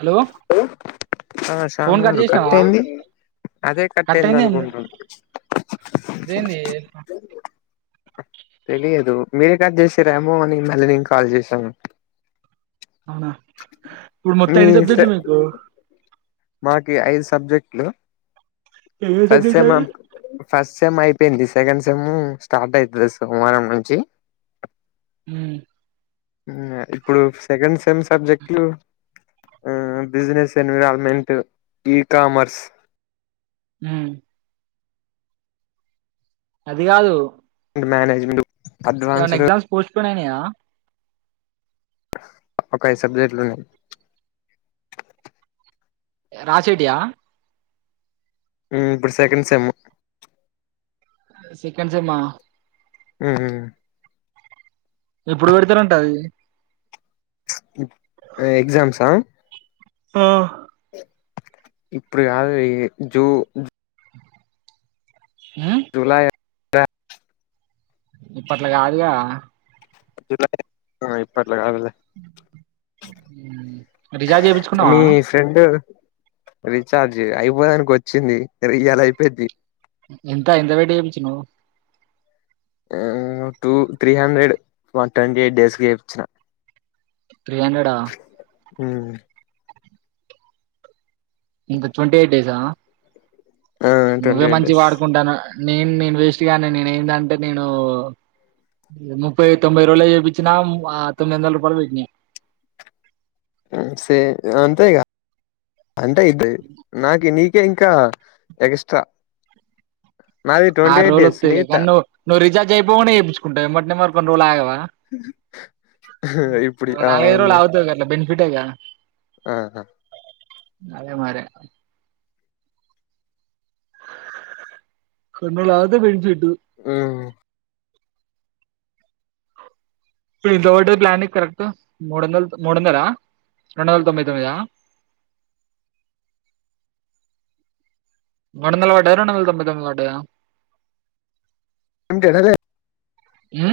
Hello ఉ అ Shyam phone గారు కట్ చేసినావా అయింది అదే కట్ టయిందనుకుంటున్ దేంది తెలియదు మీరే కట్ చేసారేమో అని మళ్ళీ నేను కాల్ చేసాను అవునా ఇప్పుడు మొత్తం మీ ఎన్ని సబ్జెక్ట్లు మీకు మాకి ఐదు సబ్జెక్ట్లు ఏమేమి ఫస్ట్ సబ్జెక్టులు సెమ్ అవి ఫస్ట్ ఫస్ సెమ్ అయిపోయింది సెకండ్ సెమ్ స్టార్ట్ అవుతుది సోమవారం నుంచి హు ఇప్పుడు సెకండ్ సెమ్ సబ్జెక్ట్లు బిజినెస్ ఎన్విరాల్మెంట్ ఈకామర్స్ ఉ అది కాదు మ్యానేజ్మెట్ ఎవైన్న ఎగ్జామ్స్ పోస్ట్ పోన్ అయినాయ ఒక ఐదు సబ్జెక్ట్లున్నాయి రాసేటియా ఉ ఇప్పుడు సేకెండ్ సెమ్ సెకండ్ సెమ్మా ఉ ఎప్పుడు పెడతారంట అవి ఎ ఎగ్జామ్స్ ఆ ఆ ఇప్పుడు కాదు అయి జు ఉమ్ జులై అ ఇప్పట్ల కాదుగా [inaudible] అలా కాదులే ఉమ్ రీఛార్జ్ చేపించుకున్నావా మీ ఫ్రెండు రీచార్జ్ అయిపోయానికి వచ్చింది ఇయల్ అయిపోయిద్ది ఎంత ఎంత పెట్టి ఎపించినవ్ two three hundred one twenty eight days కి ఏపీచిన త్రీ హండ్రెడ ఉ ఇంక ట్వంటీ ఎయిట్ డేస ఆ నువ్వే ట్వంటీ ఎయిట్ మంచి డేస్ వాడుకుంటాను నేను నేను వేస్ట్గానే నేను ఎందంటే నేను ముప్పై తొంబై రోజుల చేయిపించిన తొమ్మిదిందల రూపాయలు వయి సే అంతే ఇగ అంతే అయితది నాక నీ కే ఇంకా ఎక్స్ట్రా నాది ఆ ట్వంటీ ఎయిట్ రోజలు డేస్ వతేలే నీది త కానీవ్వువవు రీచార్జ్ అయిపోగానేేయించుంటవ ఎమట్టినే మరి కొన్ని రోజలు ఆగావా ఇప్పుడు నాలుగు ఐదు రోజులు ఆగితే బెనిఫిట్ ఎగ ఆహ అదే మరి కొన్ని రోజులు ఆగుతే బెనిఫిట్ ఇప్పుడు హు ఇప్పుడు ఇది ఒకటే ప్లానింగ్ కరెక్ట్ మూడు వందలు మూడు వందల రెండు వందల తొంభై తొమ్మిదా అంది [unintelligible] ఎంటే [unintelligible] ఉ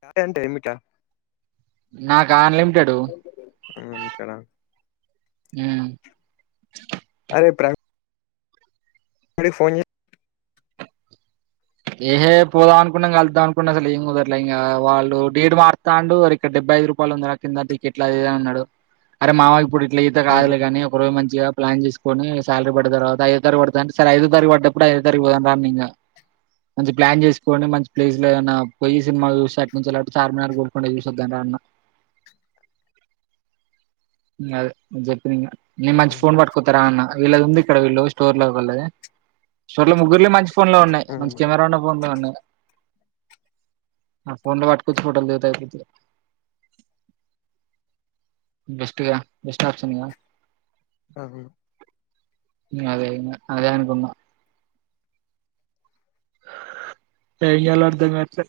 డే అంటే ఏమిట నాకన్లిం [unintelligible] హు [inaudible] ఫోన్ ఏహే పోదాం అనుకున్నాం కలుద్దాం అనుకున్నా అసలు ఏం కుదరలే ఇంకా వాళ్ళు డీడ్ మారుతాండు ఇక్కడబ్బు ఐదు రూపాయలు ఉందిరా కింద టిక్కెట్ అది ఇది అన్నాడు అరే మామ ఇప్పుడు ఇట్లా ఈత కాదులే కానీ ఒక రోజు మంచిగా ప్లాన్ చేసుకుని శాలరీ పడ్డ తర్వాత ఐదో తారీఖు పడుతుది అంటే సరే ఐదో తారీఖు పడ్డప్పుడు ఐదో తారీఖు పోదాం రా అన్నా ఇంక మంచి ప్లాన్ చేసుకొని మంచి ప్లేస్ లో ఏమన్న పోయి సినిమా చూసి అటి నుంచి అలా చార్మినారు గోల్కొండ చూసొద్దాం రా అన్న అదే చెప్పిన నేను మంచి ఫోన్ పట్టుకోత్తరా అన్న వీళ్ళది ఉంది ఇక్కడ వీళ్ళు స్టోర్ లో ఒకళ్ళది స్టోర్ లో ముగ్గురులో మంచి ఫోన్లే ఉన్నాయి [unintelligible] ఆ ఫోన్లు వట్కొచ్చి ఫోటోలు దిగుతాది కీర్తి బెస్ట్ గా బెస్ట్ ఆప్షన్ గా ఆ ఊ ఊ అయ్యిందా అదే అనుకున్నా ఏం చెయ్యాలో అర్దం గాట్లే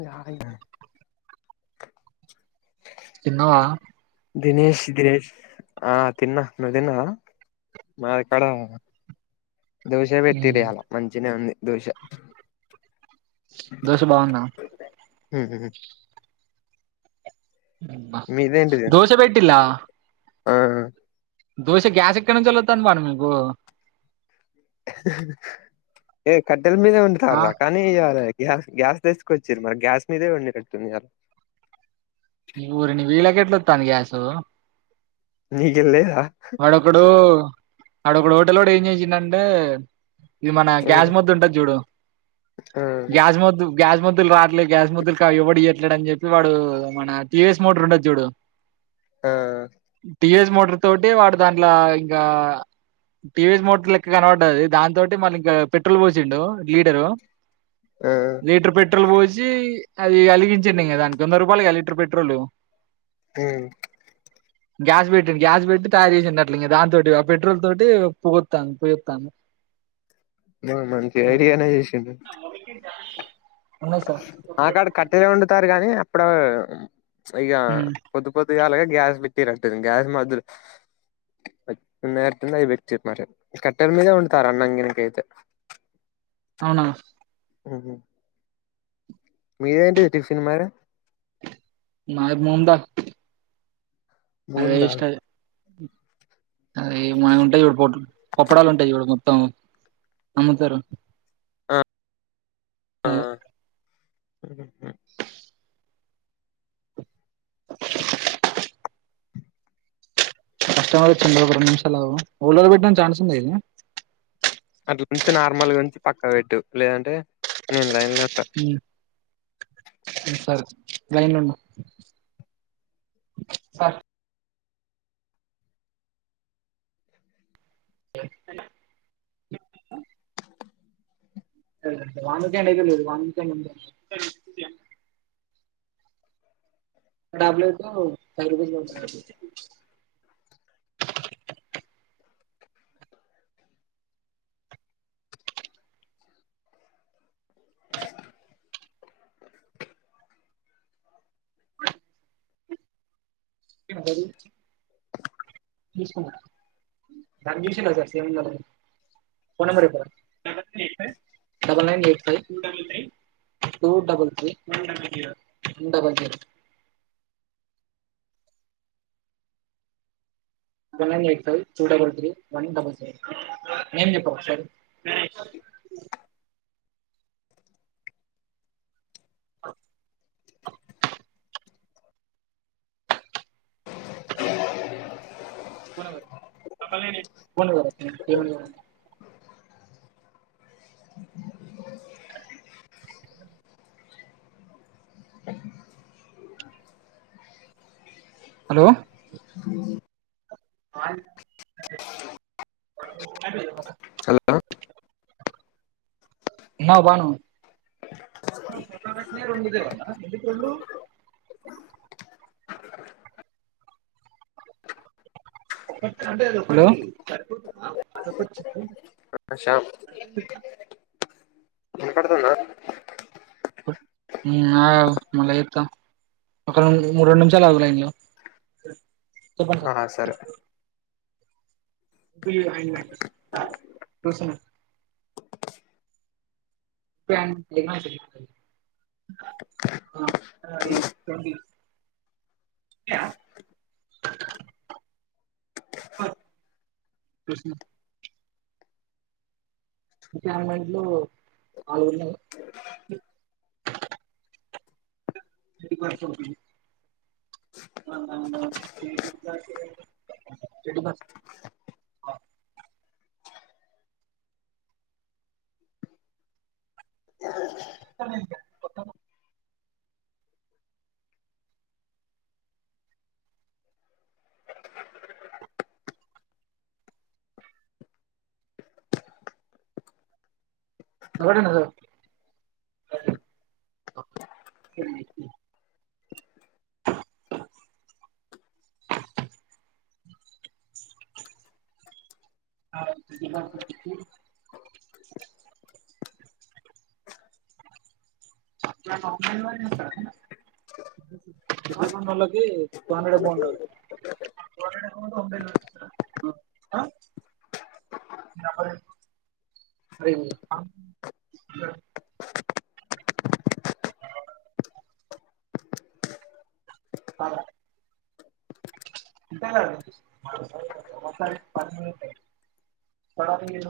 ఏ ఆయనా తిన్నావా ఆ తిన్నా నువ్ తిన్నావా భయ కరంగా దోష పెట్టిర్రు ఉమ్. ఇయ్యాల మంచింగనే ఉంది దోష దోష బావుందా ఊ ఊ ఊ మీదేంటిది దోషె పెట్టిల్లా ఆ దోసె కు గ్యాస్ ఎక్కడు నుంచి [inaudible] భాను మీకు ఏ కట్టెల మీదే వండుతారు ఆ రా కానీ ఇగ అదే గ్యాస్ గ్యాస్ తెసుకొచ్చిరు మరి గ్యాస్ మీదే వండినట్టున్నారు ఓరి నీ వీళ్ళకెట్లొత్తాంది గ్యాసు మీకేం లేదా వాడొకడు ఆడొకడు హోటలోడు ఏం చేసిండంటే ఇది మన ఆ గ్యాస్ మొద్దు ఉంటాది చూడు ఆ గ్యాస్ మొద్దు గ్యాస్ మొద్దులు రాట్లేదు గ్యాస్ మొద్దులు కా ఎవ్వడు ఇయ్యట్లేడు అని చెప్పి వాడు మన టీ వీ ఎస్ మోటర్ ఉంటాది చూడు ఆ టీవీఎస్ మోటర్ తోటే వాడు దాంట్లా ఇగ టీవీ మోటర్ లెక్క కనబడది దాంతోటి మళ్ళీ ఇంకా పెట్రోల్ పోసిండు లీటరు ఆ లీటర్ పెట్రోల్ పోచి అది కలిగించిండి దానికి వంద రూపాయలుగా లీటర్ పెట్రోల్ హ గ్యాస్ పేట్రి గ్యాస్ బెట్టి తయారు చేసినట్ల దాంతోటి పెట్రోల్ తోటి పుగుతాను పుగుతాను మంచి ఐడియానే చేసిండు అవునా సార్ నాక్కడ కట్టెగా వండుతారు కానీ అప్పుడు సో ఇగ ఉమ్ పొద్దు పొద్దుగాలే గ్యాస్ పెట్టి రట్టుంది గ్యాస్ మధలు కట్టెల మీదే వండుతారు అన్నంగినకైయితే అవునా ఉహు మిదేటి టిఫిన్ మరి మాది ముందల ముందల్ అదే మనకు ఉంటాయి ఇట్ పప్పడాలు ఉంటాయి ఇడు మొత్తం అమ్ముతారు ఆ ఆ [inaudible] కస్టమర్ వచ్చింది ఒక రెండు నిమిషాలు ఆగు అట్లా నుంచి నార్మల్గా నుంచి పక్కా పెట్టు లేదంటే లైన్ లో ఉంట ఉమ్ లైన్ లో వున [inaudible] వాంగ్డియితే లేదు వాంగ్ ము [inaudible] [inaudible] [inaudible] రికు [unintelligible] [unintelligible] [unintelligible] అ [unintelligible] [inaudible] ఓ [inaudible] హలో హలో ఉన్నవ బాను స్వతటనే ర ఉండదే అ ఎందుకుళ్ళు హలో ఆ శ్యామ్ వినపడుతుందా ఉమ్ ఆగు మళ్ళీ చెప్తా ఒకం మూడు రెండు నిమిషాలు ఆగు లైన్ లో చెప్పండి ఆ సార్ సరే అసలు [inaudible] [inaudible] ఇ [unintelligible] సత్త అడన్నద స న్ వా [inaudible] [unintelligible] అరే అ ఇంటానవ [unintelligible] పెర్మనెంట్ అయింది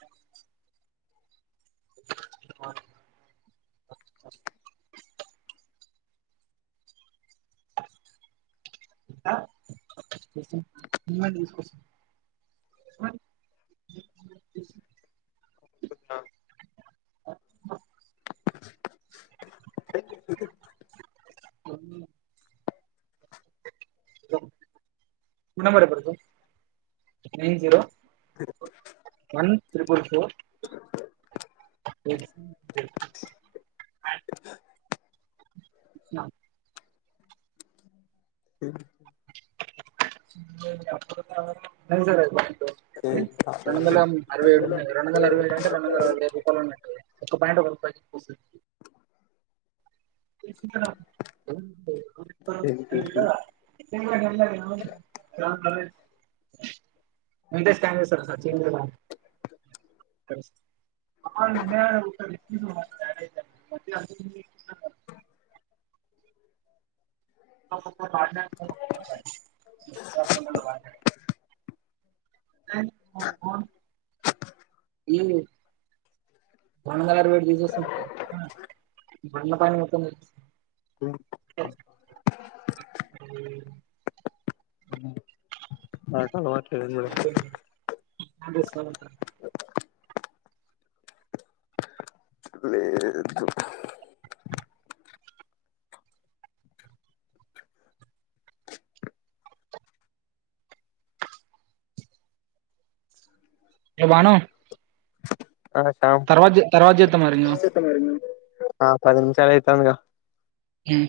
[unintelligible] ఆ [inaudible] [unintelligible] తీస్కోస్ వన్ [unintelligible] తున్న అంటే క్రికెట్ కొన్న nine zero one triple four [unintelligible] ఆ నైన్ జీరో ఎయిట్ రెండోన్దల అరవై ఏడు ఉన్నయ్ రెండోందలరవై ఏడన్టె రెండొందలరవై రూపాలున్నట్టే ఒక పాయింట్ ఒక రూపాయ [unintelligible] [unintelligible] వేల ఉండన్నుండన్న ఉంటే స్కాన్ జేస్తరా సార్ చేంజ్ లెవ్వన్ [unintelligible] [unintelligible] వాడినట్టున్నవ్ ఈ రెండొందలరవై ఏడు తీసేస్తున్నట్టే [unintelligible] [unintelligible] హ్మ్ నకలవాటు లేదు మేడమ్ అంటే [unintelligible] ఏ బానూ ఆ శామ్ చేద్దాం మరి ఆ పది నిమిషాలయితాందిగ హ్మ్